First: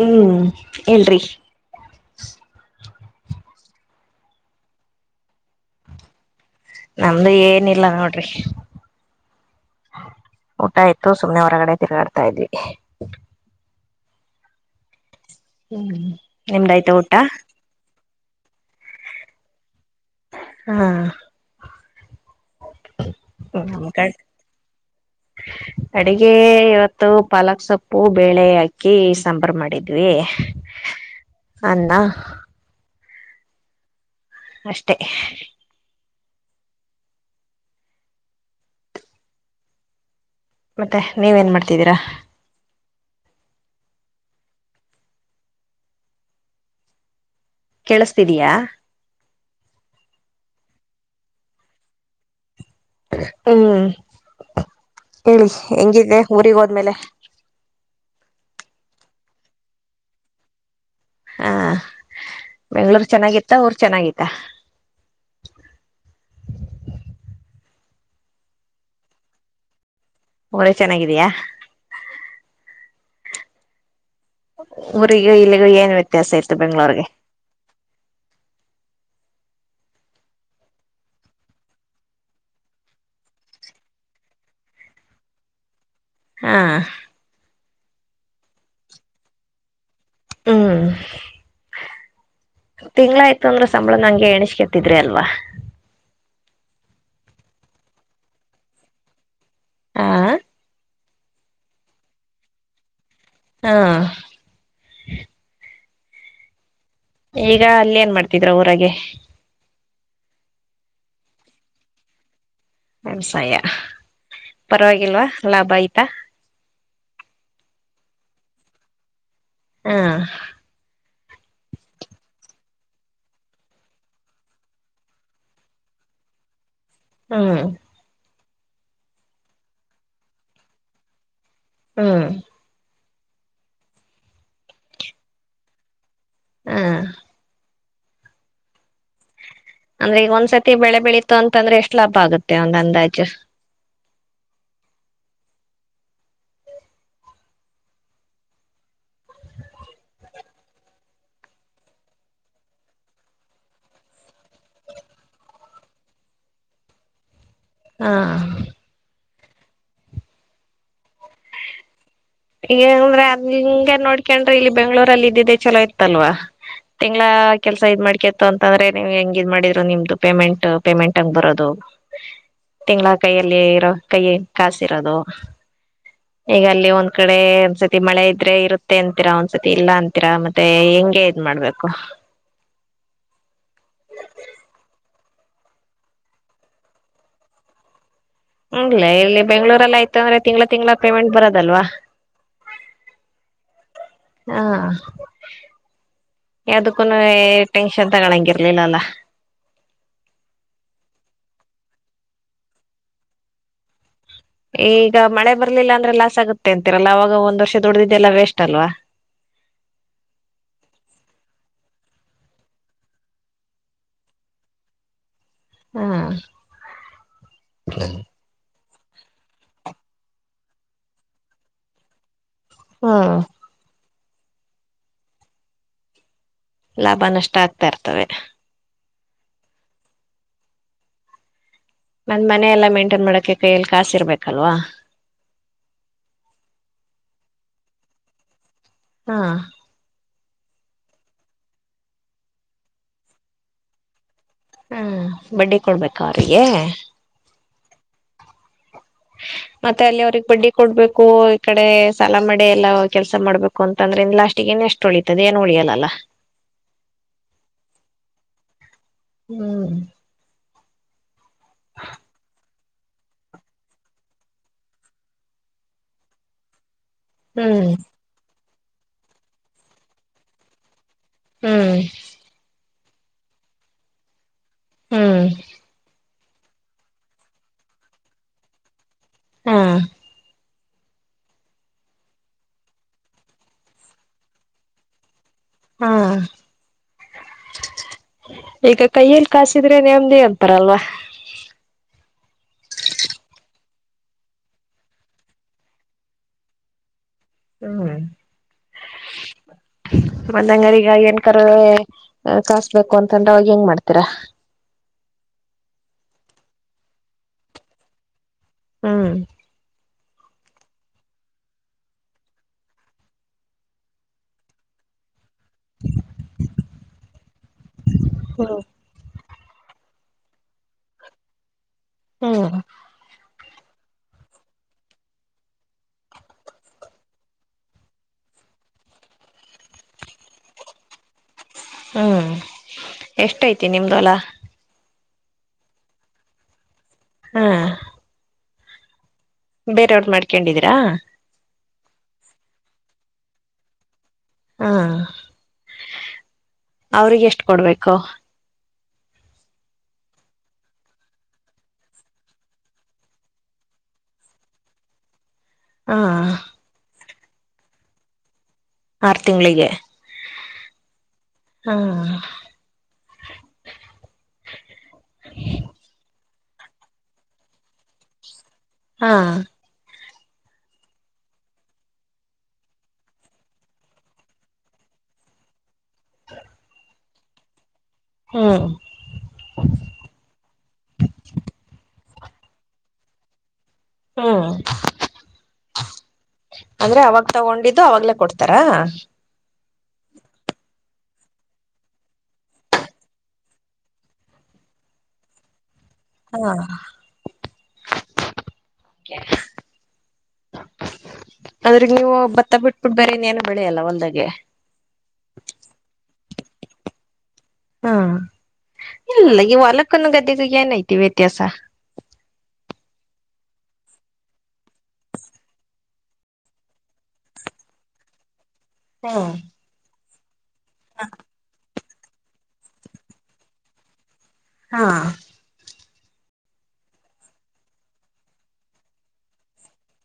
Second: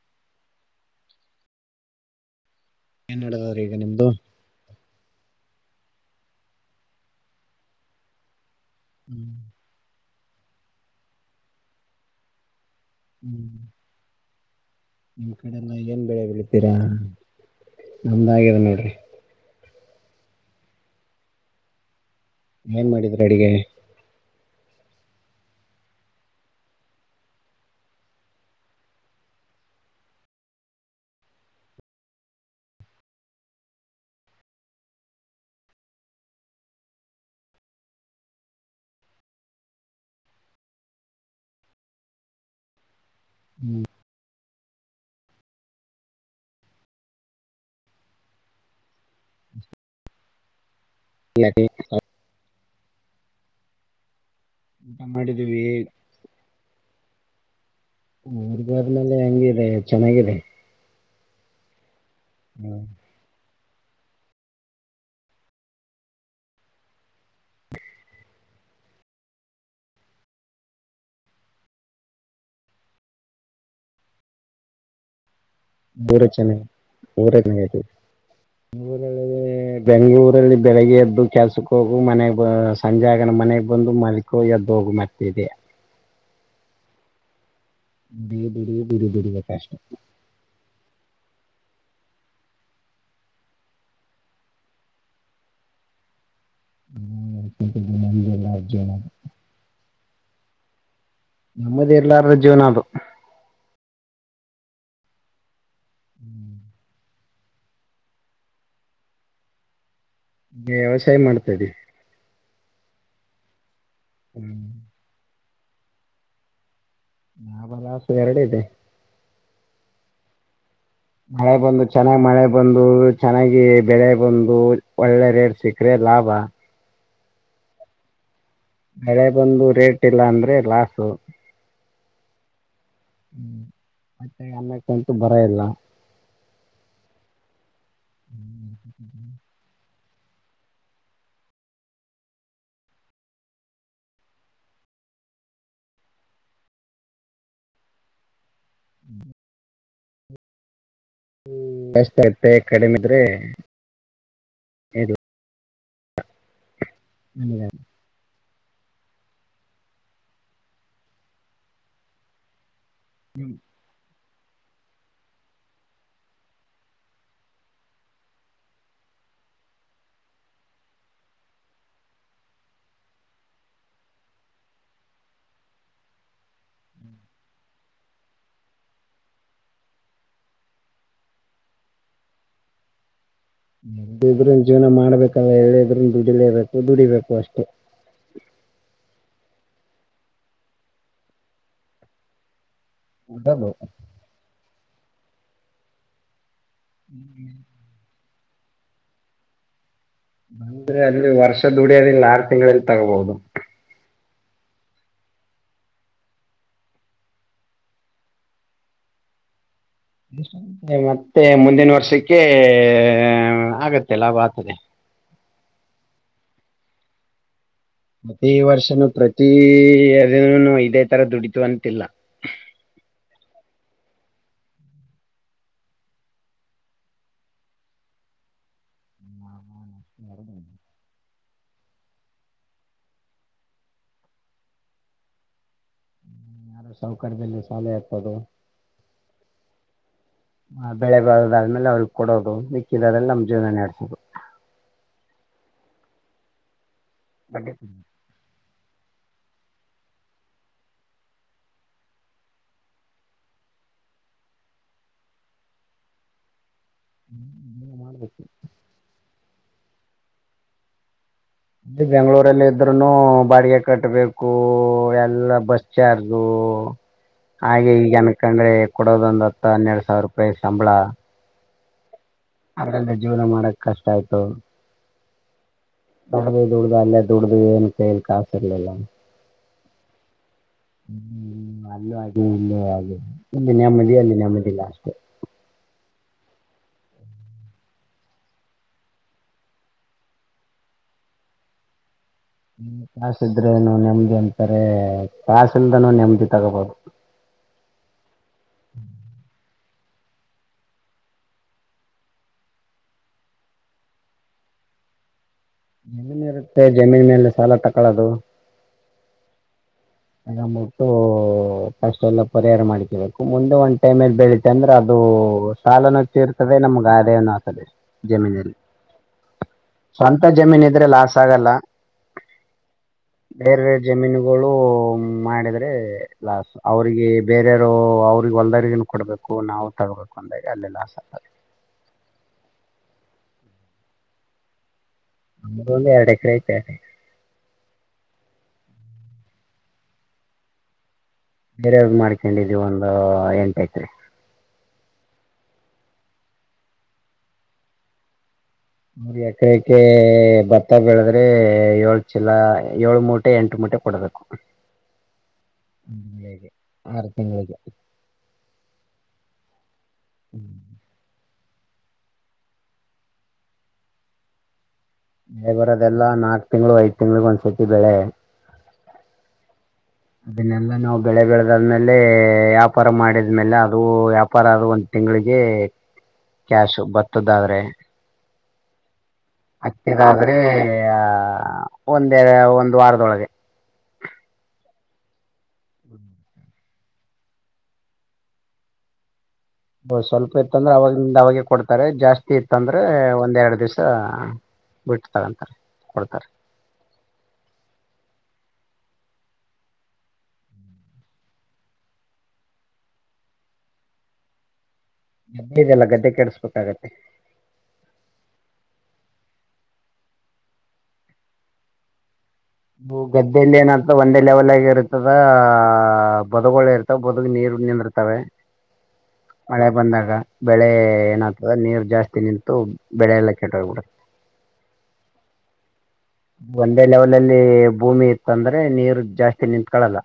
ಹ್ಮ್ [inaudible] ಇಲ್ರಿ ಏನ್ ನಡದದ್ರಿ ಈಗ ನಿಮ್ದು ನಮ್ದು ಏನಿಲ್ಲ ನೋಡ್ರಿ. ಹ್ಮ್ [inaudible] ಊಟ ಆಯ್ತು ಸುಮ್ನೆ ಹೊರಗಡೆ ತಿರುಗಾಡ್ತಾ ಇದ್ವಿ. ಹ್ಮ್ ನಿಮ್ ಕಡೆಇಂದ ಏನ್ ಬೆಳೆ ನಿಮ್ದ ಬೆಳಿತೀರಾ ಆಯ್ತಾ ಊಟ [inaudible] ನಮ್ದ ಆಗಿದೆ ನೋಡ್ರಿ. ಹಾ ಏನ್ ಮಾಡಿದ್ರಿ ಅಡಿಗೆ [inaudible] ನಮ್ಮ [inaudible] ಅಡಗೆ ಇವತ್ತು ಪಾಲಕ್ ಸೊಪ್ಪು ಬೇಳೆ ಹಾಕಿ ಸಾಂಬಾರ ಮಾಡಿದ್ವಿ. [inaudible] [inaudible] ಅನ್ನಾ ಅಷ್ಟೇ... ಮತ್ತೆ ನೀವ ಏನ್ ಮಾಡ್ತಿದ್ದೀರಾ. ಹ್ಮ್ ಕೇಳ್ಸ್ತಾದೀಯ ಹ [unintelligible] ಹ್ಮ್ ಊಟ ಹೇಳಿ ಮಾಡಿದೀವಿ ಹೆಂಗಿದ್ದೆ ಊರಿಗ್ ಹೋದ್ಮೇಲೆ ಮದ್ವೆ ಆದ್ಮೇಲೆ ಹೆಂಗ ಇಿದೆ ಚೆನ್ನಾಗಿದೆ ಹಾ ಬೆಂಗ್ಳೂರ್ ಚೆನ್ನಾಗಿತ್ತ ಊರ್ ಚೆನ್ನಾಗಿತ್ತ ಊರು ಚೆನ್ನಾಗಿದಯಾ ಊರಿಗೂ ಇಲ್ಲಿಗೂ ಏನ್ ವ್ಯತ್ಯಾಸ ಇತ್ತು ಬೆಂಗ್ಳೂರ್ಗೆ ಊರೇ ಚನಾಗಿತ್ತು ನ [unintelligible] ಬೆಂಗಗಳೂರಲ್ಲಿ ಬೆಳಗ್ಗೆ ಎದ್ದು ಕೆಲ್ಸಕ್ಕೆ ಹೋಗು ಮನೆಗ್ ಸಂಜೆಗನ ಮನೆಗ್ ಬಂದು ಮಲಗು ಎದ್ದು ಹೋಗಿ ಮತ್ ಇದಿಯಾ ಹಾ ಬಿಡಿ ಬಿಡಿ ಬಿಡಿ ಬಿಡಿಕಾಶ ಹ್ಮ್ ತಿಂಗ್ಳಾಯ್ತು ಅಂದ್ರೆ ಸಂಬಳ ನಂಗೆ ಎಣೆಿಸ್ಕತ್ತಿದ್ರಿ ಅಲ್ವಾ ಹ ನ ಎಲ್ಲ ಅ ಜನ [unintelligible] ಹಾ ನೆಮ್ಮದಿ ಇರ್ಲರ್ದ ಜೀವನ ಅದು ಹಾ ಹ್ಮ್ ಈಗ ಅಲ್ಲಿ ಏನ್ ಮಾಡ್ತಿದ್ರ ಊರಾಗ ವ್ಯವಸಾಯ ಮಾಡ್ತದೆನಿ ವ್ಯವಸಾಯ ಹ್ಮ್ ಪರವಾಗಿಲ್ವಾ ಲಾಭ ಆಯ್ತಾ ನಾ ಬಲಾಸ ಎರಡ ಇದೆ [unintelligible] ಹಾ ಮಳೆ ಬಂದು ಚೆನ್ನಾಗ್ ಮಳೆ ಬಂದು ಚೆನ್ನಾಗಿ ಬೆಳೆ ಬಂದು ಒಳ್ಳೆ ರೇಟ್ ಸಿಕ್ಕ್ರೆ ಲಾಭ ಹ್ಮ ಮಳೆ ಬಂದು ರೇಟ್ ಇಲ್ಲ ಅಂದ್ರೆ ಲಾಸು ಹ್ಮ್ ಹ್ಮ್ ಮತ್ತೆ ಅಮ್ಮಕ್ಕಂತು ಬರ ಇಲ್ಲ ಹ್ಮ ಹ್ಮ್್ಮ ಅಂದ್ರೆ ಈಗ ಒಂದ್ಸತಿ ಬೆಳೆ ಬೆಳೀಿತು ಅಂತಂದ್ರೆ ಎಷ್ಟು ಲಾಭ ಆಗುತ್ತೆ ಒಂದ್ ಅಂದಾಜು ಹ್ಮ ಹ್ಮ ಜಾಸ್ ಆಯತತೆ ಕಡಿಮೆಿದ್ರೆ ಹ ಹಾ ಂದ್ರೆ ಹಂಗಗೆ ನೋಡ್ಕೊಂಡ್ರಿ ಇಲ್ಲಿ ಬೆಂಗ್ಳೂರಲ್ಲಿ ಇದ್ದಿದ್ದೆ ಚಲೋ ಇತ್ತಲ್ವಾ ತಿಂಗಳ ಕೆಲ್ಸ ಇದ ಮಾಡ್ಕತ್ತ ಅಂತ ಅಂದ್ರೆ ನೀವ್ ಹೆಂಗ ಇದ್ ಮಾಡಿದ್ರು ನಿಮ್ದು ಪೇಮೆಂಟ್ ಪೇಮೆಂಟ್ ಹಂಗ್ ಬರೋದು ತಿಂಗಳ ಕೈಯಲ್ಲಿ ಇರೋ ಕೈಯ ಕಾಸಿರೋದು ಈಗ ಅಲ್ಲಿ ಒಂದು ಕಡೆ ಒಂದ್ಸತಿ ಮಳೆ ಇದ್ರೆ ಇರುತ್ತೆ ಅಂತೀರಾ ಒಂದ್ಸತಿ ಇಲ್ಲ ಅಂತೀರಾ ಮತ್ತೆ ಹೆಂಗೆ ಇದ್ ಮಾಡ್ಬೇಕು ಎದಿದ್ರರು ಜೀವನ ಮಾಡ್ಬೇಕಲ್ಲ ಎಲ್ಲಿದ್ರೂ ದುಡಿಲೇಬೇಕು ದುಡಿಬೇಕು ಅಷ್ಟೇ ಅಗಲೇ ಇಲ್ಲಿ ಬೆಂಗಳೂರಲ್ಲಿ ಆಯ್ತ್ ಅಂದ್ರೆ ತಿಂಗಳ ತಿಂಗಳ ಪೇಮೆಂಟ್ ಬರೋದಲ್ವಾ. [unintelligible] ಹಾ ಯಾವುದಕ್ಕನೇ ಟೆಂ ಷನ್ ತಂಗೊಂಡರ್ಲಿಲ್ಲ ಅಲ್ಲ ಅಂದ್ರೆ ಅಲ್ಲಿ ವರ್ಷ ದುಡಿಯೋದ್ ಇಲ್ಲಿ ಆರು ತಿಂಗಳಲ್ಲಿ ತಗೋಬಹುದು. ಈಗ ಮಳೆ ಬರ್ಲಿಲ್ಲ ಅಂದ್ರೆ ಲಾಸ್ ಆಗುತ್ತೆ ಅಂತಿರೆಲ್ಲ ಅವಾಗ ಒಂದ್ ವರ್ಷ ದುಡ್ದಿದ್ದ್ ಎಲ್ಲಾ ವೇಸ್ಟ್ ಅಲ್ವಾ. ಮತ್ತೆ ಮುಂದಿನ ವರ್ಷಕ್ಕೆ ಆಗುತ್ತೆ ಲಾಭ ಆತದೆ ಹಾ ಈ ವರ್ಷನೂ ಪ್ರತಿ ಅದೇನೆನೋ ಇದೇ ತರ ದುಡಿತಿವಂತಿಲ್ಲ‌. ಹಾ ಲಾಭ ನಷ್ಟ ಆಗ್ತಾ ಇರ್ತವೆ. [unintelligible] ನನ್ನ ಮನೆ ಎಲ್ಲಾ ಮಂಟೈನ್ ಮಾಡೊಕೆ ಕೈಯಲ್ಲಿ ಕಾಸೂ ಇರ್ಬೇಕಲ್ವಾ. ಸೌಕರ್ಯದಲ್ಲಿ ಸಾಲ ಯಂತದು ಹಾ ಬೆಳೆ ಬಾರೋದಾದ್ಮೇಲೆ ಅವ್ರಿಗೆ ಕೊಡೋದು ಮಿಕ್ಕಿದ್ರಲ್ಲಿ ನಮ್ಮ್ ಜೀವನ ನೆಡ್ಸೋದು. ಹ ಬಡ್ಡಿ ಕೊಡ್ಬೇಕಾ ಅವ್ರಿಗೆ. ಬಡ್ಡಿ ಮತ್ತೆ ಅಲ್ಲಿ ಅವ್ರಗ್ ಬಡ್ಡಿ ಕೊಡ್ಬೇಕು ಈ ಕಡೆ ಸಾಲ ಮಾಡಿ ಎಲ್ಲಾ ಕೆಲಸ ಮಾಡ್ಬೇಕು ಅಂತಂದ್ರೆ ಲಾಸ್ಟ್ಗೆ ಇನ್ನೇಷ್ಟ್ ತೊಳಿತದೆ ಏನು ಉಳಿಯಲ್ಲಾ ಅಲ್ಲ. ಹ್ಮ್ [unintelligible] ಹ್ಮ್ ಅಲ್ಲಿ ಬೆಂಗಳೂರಲ್ಲಿ ಇದ್ರೂನು ಬಾಡಿಗೆ ಕಟ್ಟಬೇಕು ಎಲ್ಲಾ ಬಸ್ ಚಾರ್ಜು ಹ್ಮ್ ಹಾಗೆ ಈಗೆ ಅನ್ಕಂಡ್ರೆ ಕೊಡೋದ್ ಒಂದ್ ಹತ್ತೊ ಹನ್ನೆರಡು ಸಾವಿರ ರೂಪಾಯಿ ಸಂಬಳ. ಹ್ಮ್ ಅದ್ರಲ್ಲಿ ಜೀವನ ಮಾಡಕ್ ಕಷ್ಟ ಆಯ್ತು. ಹ್ಮ್ ದುಡ್ದ್ ದುಡ್ದು ಅಲ್ಲೇ ದುಡ್ದು ಏನೂ ಕೈಲಿ ಕಾಸಿರ್ಲಿಲ್ಲ ಹಾ ಹ್ಮ್ ಅಲ್ಲೂ ಆಗೆ ಇಲ್ಲೂ ಆಗೆ ಇಲ್ಲಿ ನೆಮ್ಮದಿ ಅಲ್ಲಿ ನೆಮ್ಮದಿ ಇಲ್ಲ ಅಷ್ಟೆ. ಹಾ ಈಗ ಕೈಯಲ್ಲಿ ಕಾಸಿದ್ರೆ ನೆಮ್ಮದಿ ಅಂತಾರಲ್ವಾ. ಕಾಸು ಇದ್ರೆನು ನೆಮ್ಮದಿ ಅಂತಾರೆ ಕಾಸು ಇಲ್ದಾನೂ ನೆಮ್ಮದಿ ತಗೋಬಹುದು. ಹ್ಮ [unintelligible] ಮನೆಯಾವರೀಗಾಗಿ ಏನ್ ಕರೆ ಕಾಸ್ ಬೇಕು ಅಂತಂದ್ರೆ ಅವಾಗ ಏನ್ ಮಾಡ್ತೀರಾ. ಜಮೀನು ಇರುತ್ತೆ ಜಮೀನ ಮೇಲೆ ಸಾಲ ತಕೊಳ್ಳೋದು. ಹ್ಮ್ ತಗೊಬುಟ್ಟು ಫಸ್ಟ್ ಎಲ್ಲಾ ಪರಿಹಾರ ಮಾಡ್ಕಬೇಕು ಮುಂದೆ ಒಂದ್ ಟೈಮ್ ಅಲ್ಲಿ ಬೆಳಿತು ಅಂದ್ರೆ ಅದೂ ಸಾಲನ್ನು ತಿರ್ತದೆ ನಮ್ಗೆ ಆದಾಯನ್ನು ಆಗ್ತದೆ ಜಮೀನಲ್ಲಿ. ಹ್ಮ್ ಸ್ವಂತ ಜಮೀನ್ ಇದ್ರೆ ಲಾಸ್ ಆಗಲ್ಲ. ಹ್ಮ್ ಬೇರೆ ಜಮೀನುಗಳು ಮಾಡಿದ್ರೆ ಲಾಸ್ ಅವ್ರಿಗೆ ಬೇರೆಯವರು ಅವ್ರಿಗೆ ಹೊಲ್ದ್ರಗನ್ ಕೊಡ್ಬೇಕು ನಾವು ತಗಬೇಕು. ಂದ ಅಲ್ಲಿಲ್ಲ ಆ [unintelligible] ಹ್ಮ್, ಎಷ್ಟ ಐತಿ ನಿಮ್ದುಹೊಲಾ ಭೂಮಿ ಎರಡು ಎಕರೆ ಐತೆ. ಹಾ, ಬೇರವ್ರರು ಮಾಡ್ಕೊಂಡಿದೀರಾ, - ಬೇರಯವರ್ದು ಮಾಡ್ಕೊಂಡಿದ್ವಿ ಒಂದು ಎಂಟ ಎಕರೆ. ಹಾ, ಅವ್ರಿಗೆ ಎಷ್ಟು ಕೊಡ್ಬೇಕು. ಎಕರೆಕೆ ಭತ್ತಾ ಬೆಳದ್ರೆ ಏಳ್ ಚೀಲ, ಏಳು ಮೂಟೆ, ಎಂಟು ಮೂಟೆ ಕೊಡಬೇಕು. ಹಾ ಆರ್ ತಿಂಗಳಿಗೆ. ಆರು ತಿಂಗಳಿಗೆ. ಹ್ಮ್ [inaudible] ಹ್ಮ [unintelligible] ಬೆರೆ [unintelligible] ಬರೋದೆಲ್ಲ ನಾಕ್ ತಿಂಗಳು, ಐದ್ ತಿಂಗ್ಳಗ್ ಒಂದ್ಸರ್ತಿ ಬೆಳೆ. ಹಾ, [unintelligible] ಅದನ್ನೆಲ್ಲಾ ನಾವು ಬೆಳೆ ಬೆಳೆದಾದ್ಮೇಲೆ ವ್ಯಾಪಾರ ಮಾಡಿದ್ಮೇಲೆ ಅದು ವ್ಯಾಪಾರ ಆದ ಒಂ ತಿಂಗಳಿಗೆ ಕ್ಯಾಶು ಭತ್ತದಾದ್ರೆ. ಹ್ಮ, ಹಕ್ಕಿದಾದ್ರೆ ಒಂದ ಒಂದು್ ವಾರದೊಳಗೆ. ಹ್ಮ್, ಅಂದ್ರೆ ಅವಾಗ ತಗೊಂಡಿದ್ದು ಅವಾಗ್ಲೇ ಕೊಡ್ತಾರಾ ಸ್ವಲ್ಪ ಇತ್ತಂದ್ರೆ ಅವಾಗಿಂದ ಅವಾಗೆ ಕೊಡ್ತಾರೆ. ಜಾಸ್ತಿ ಇತ್ತಂದ್ರೆ ಒಂದೆರಡ್ ದಿವ್ಸ ಬಿಟ್ಟು ತಗೊಂತಾರೆ ಕೊಡ್ತಾರೆ. ಹಾ, [unintelligible] ಅಂದ್ರೆ ನೀವು ಭತ್ತ ಬಿಟ್ಬಿಟ್ಟ ಬೇರ ಏನು ಬೆಳೆಯಲ್ಲ ಒಂಲ್ದಾಗೆ. ಗದ್ದೆ ಇದೆಲ್ಲ ಗದ್ದೆ ಕೆಡಿಸಬೇಕಾಗತ್ತೆ. ಹಾ ಇಲ್ಲ ಈ ಹೊಲಕ್ಕನ್ನು ಗದ್ದೆಗು ಏನ್ಐತೆ ವ್ಯತ್ಯಾಸ. ಗದ್ದೆಯಲ್ಲಿ ಏನತಾದ ಒಂದೇ ಲೆವೆಲ್ ಆಗಿ ಇರ್ತದಹ ಬದಗೊಮಇರ್ತದೆ. ಬದು ನೀರು ನಿಂದ್ರತವೆ ಹ್ಞಾ [inaudible] ಮಳೆ ಬಂದಾಗ ಬೆಳೆ ಏನಾಗ್ತದ ನೀರು ಜಾಸ್ತಿ ನಿಂತು ಬೆಳೆಯಲ್ಲಾ ಕೆಟ್ಟೋಗ್ಬಿಡುತ್ತೆ. ಹ್ಞಾ [inaudible] ಒಂದೇ ಲೆವಲಲ್ಲಿ ಭೂಮಿ ಇತ್ತಂದ್ರೆ ನೀರು ಜಾಸ್ತಿ ನಿಂತ್ಕಳಲ್ಲ.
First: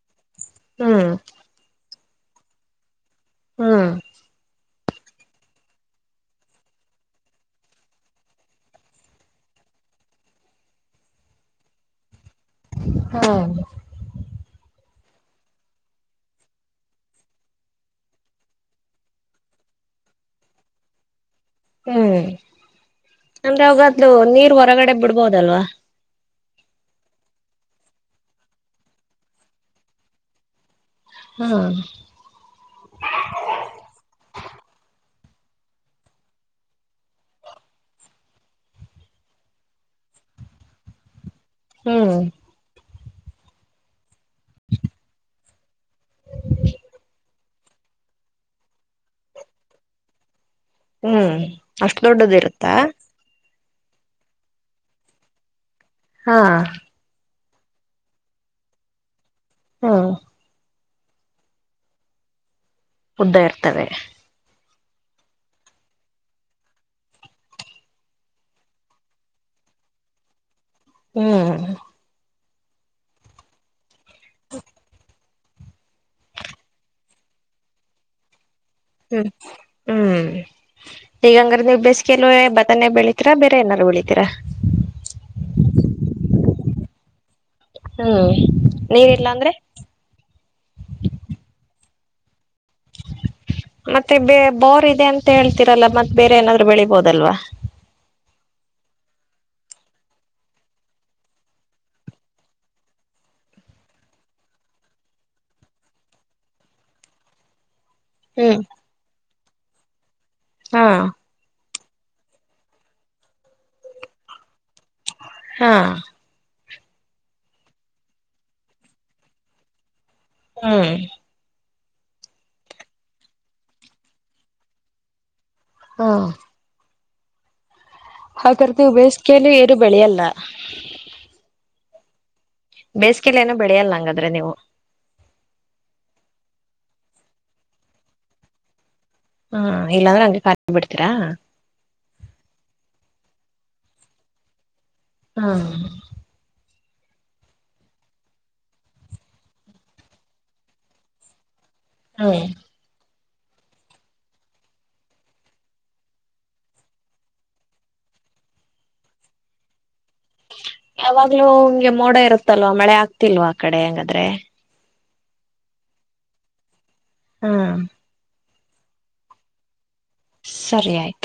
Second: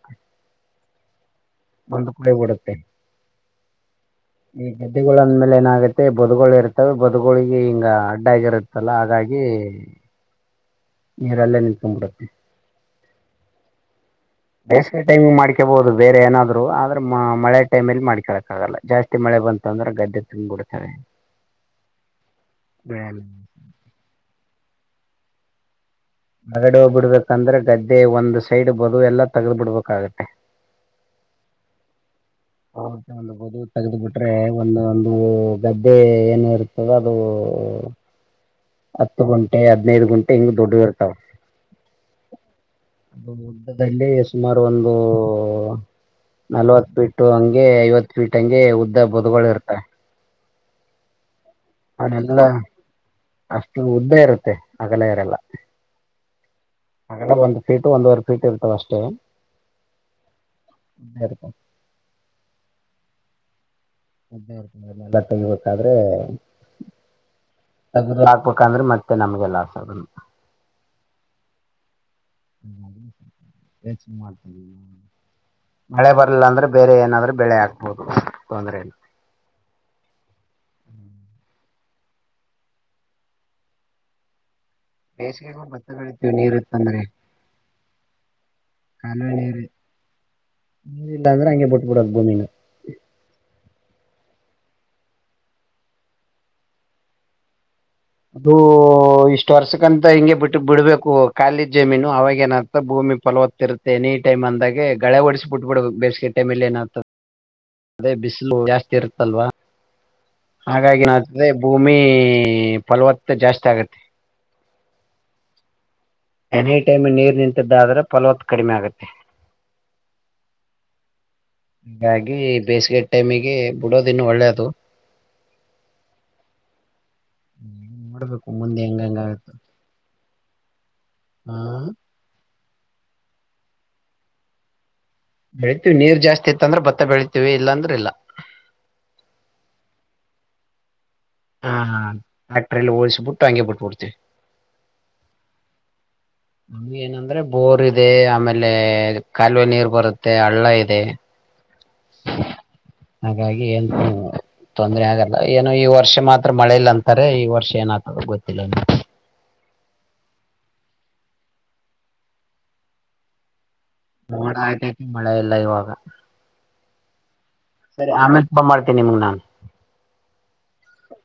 ಹ್ಮ್, ಬಂದ್ ಕೂಳೆ ಓಡುತ್ತೆ ಹ್ಮ್, ಈ ಗದ್ದೆಗಳು ಅಂದ ಮೇಲೆ ನಾವಿರ್ತೆವಿ ಬದುಗಳು ಇರ್ತಾವೆ ಹಬದುಗಳಿಗೆ ಹಿಂಗ ಅಡ್ಡ ಆಗಿರುತ್ತಲ್ಲ ಹಾಗಾಗಿ ನೀರಲ್ಲೇ ನಿತ್ಕೊಂಡ್ ಬಿಡತೆ ಹ್ಞಾ [unintelligible] ಬೇಸಿಗೆ ಟೈಮ್ ಮಾಡ್ಕೆಬೋದು ಬೇರೆ ಏನಾದ್ರು. ಆದ್ರ ಮಳೆ ಟೈಮಲ್ಲಿ ಮಾಡ್ಕೆಳಕ್ಕಾಗಲ್ಲ ಜಾಸ್ತಿ ಮತ್ತೆ ಮಳೆ ಬಂತು ಅಂದ್ರೆ ಗದ್ದೆ ತುಂಬಿರಡ್ತವೆ ಹ್ಮ್, ಅಂದ್ರೆ ಅವಾಗಾದ್ರು ನೀರ್ ಹೊರಗಡೆ ಬಿಡ್ಬೋದಲ್ವಾ ಎರಡು ಬಿಡಬೇಕಂದ್ರೆ ಗದ್ದೆ ಒಂದ್ ಸೈಡ್ ಬದು ಎಲ್ಲಾ ತಗದ್ ಬಿಡ್ಬೇಕಾಗತ್ತೆ. ಹ್ಮ್, ಹೌ ಚ [unintelligible] ಅದು ತೆಗೆದುಬಿಟ್ಟರೆ ಒಂದ ಒಂದು ಗದ್ದೆ ಏನ ಇರ್ತದ ಅದು ಹತ್ತು ಗುಂಟೆ ಹದಿನೈದು ಗುಂಟೆ ಹಿಂಗ್ ದೋಡ್ಡು ಇರ್ತಾವ್ ಹ್ಮ ಅದು ಉದ್ದದಡ್ಡಿ ಸುಮಾರು ಒಂದು ನಲ್ವತ್ ಫೀಟ್ ಅಂಗೆ ಐವತ್ತು ಫೀಟ್ ಅಂಗೆ ಉದ್ದ ಬದುಗಳು ಇರ್ತವೆ. ಹ್ಞ ಅನೆಲ್ಲಾ ಅಷ್ಟು ಉದ್ದ ಇರುತ್ತೆ ಅಗಲ ಇರಲ್ಲಾ ಹಾಂ ಹಾಗ ಒಂದ ಫೀಟ್ ಒಂದೂವರೆ ಫೀಟ್ ಇರ್ತವ ಅಷ್ಟೇ ಹಾ [unintelligible] ಉದ್ದ ಇರ್ತವೆ [unintelligible] ಬಾದ್ರೆ ಹಾಕ್ಬೇಕಂದ್ರೆ ಮತ್ತೆ ನಮ್ಗೆ ಲಾಸ್ ಅದು ಹ್ಮ್ [unintelligible] ಮಾಡ್ತ ಮಳೆ ಬರಲ್ಲ ಅಂದ್ರೆ ಬೇರೆ ಏನಾದ್ರೆ ಬೆಳೆ ಹಾಕ್ಬೋದು ತೊಂದ್ರರೆಲ್ಲಾ ಹ್ಮ್ ಹ್ಮ್ ಈಗಂಗ್ರ ನೀವು ಬೇಸ್ಗೆಲ್ಲ ಬಟನೆ ಬೆಳಿತೀರಾ ಬೇರೆ ಏದಾರು ಬೆಳಿತೀರಾ ಬೇಸಿಗೆಗೂ ಭತ್ತ ಬೇಳಿತೀವಿ ನೀರ್ ಇತ್ತಂದ್ರೆ ಹ್ಮ ಕಾಲುವೆ ನೀರಿ ನೀರಿಲ ಅಂದ್ರೆ ಹಂಗೆ ಬಿಟ್ಬಿಡದ ಭೂಮಿನ ಮತ್ತೆ ಬ ಬೋರ್ ಇದೆ ಅಂತ ಹೇಳ್ತರಲ್ಲ ಮತ್ ಬೇರೆ ಏನಾದ್ರು ಬೆಳಿಬೋದಲ್ವಾ ಅದು ಇಷ್ಟು ವರ್ಷಕ್ಕಂತ ಹಿಂಗೆ ಬಿಟ್ಟ ಬಿಡ್ಬೇಕು ಕಾಲಿದ ಜಮೀನು ಅವಾಗ ಏನಾಗತದ ಭೂಮಿ ಫಲವತ್ತಿರುತ್ತೆ ಎನ ಟಮ್ ಅಂದಾಗ ಗಳೆಓಡಸಿ ಬಿಟ್ಬಿಡ ಬೇಸಿಗೆ ಟೈಮಲ್ಲಿ ಏನ್ತದೆ ಅದೇ ಬಿಸಿಲು ಹ್ಮ್ ಜಾಸ್ತಿ ಇರುತ್ತಲ್ವಾ ಹಾ ಹಾಗಾಗಿ ನಾ ಅದೇ ಭೂಮಿ ಫಲವತ್ತ ಜಾಸ್ತಿ ಆಗತ್ತೆ ಹಾ ಎನಿ ಟೈಮ್ ನೀರ್ ನಿಂತದ್ದಾದ್ರೆ ಫಲವತ್ತುತ್ ಕಡಿಮೆ ಆಗುತ್ತೆ ಹ್ಮ್ ಹೀಗಾಗಿ ಬೇಸಿಗೆ ಟೈಮಿಗೆ ಬಿಡೋದ ಇನ್ನು ಒಳ್ಳೇದು ಹಾ ನೋಡ್ಬೇಕು ಮುಂದೆ ಹೆಂಗ್ ಹೆಂಗ ಆಗತ್ತ ಇ ಬೆಳೆಯಲ್ಲ ಹ್ಮ್ ಬೆಸೆಗೆಯಲಿ ಏನೋ ಬೆಳೆಯಲ್ಲ ಹಂಗಾದ್ರೆ ನೀವು ಬೆಳಿತೀವಿ ನೀರ್ ಜಾಸ್ತಿ ಇತ್ತ ಅಂದ್ರೆ ಭತ್ತ ಬೆಳಿತಿವಿ ಇಲ್ಲಂದ್ರ ಇಲ್ಲ ಹಾ ಇಲ್ಲಾಂದ್ರೆ ಹಂಗೆ ಕಾಲಿ ಬಿಡ್ತೀರಾ ಹಾ ಟ್ರಾಕ್ಟರಲಿ ಹೋಳಿಸಬಿಡು ಬಿಟಿಬಿಡ್ತಿವಿ ಹಾ ಏನಂದ್ರೆ ಬೋರ್ ಇದೆ ಆಮೇಲೆ ಕಾಲುವೆ ನೀರ್ ಬರುತ್ತೆ ಹಳ್ಳ ಇದೆ ಹ ಹ್ಮ್ ಹಾಗಾಗಿ ಹೇಳ್ತೀವಿ ತೊಂದ್ರರೆ ಆಗಲ್ಲ ಏನೋ ಈ ವರ್ಷ ಮಾತ್ರ ಮಳೆ ಇಲ್ಲ ಅಂತಾರೆ ಈ ವರ್ಷ ಏನ ಆ್ತದ ಗೊತ್ತಿಲ್ಲವ ಯಾವಾಗ್ಲೂ ಹಂಗೆ ಮೋಡ ಇರುತ್ತಲ್ವಾ ಮಳೆ ಆಗ್ತಿಲ್ವಾ ಆ ಕಡೆ ಹಂಗಾದ್ರೆ ಮೋಡ ಆಗೈತೆ ಮಳೆ ಇಲ್ಲ ಇವಾಗ ಹಾ ಸರಿ ಆಮೇ ಫೋನ್ ಮಾಡ್ತಿನಿ ನಿಮಗೆ ನಾನು ಸರಿ ಅಯ್ತು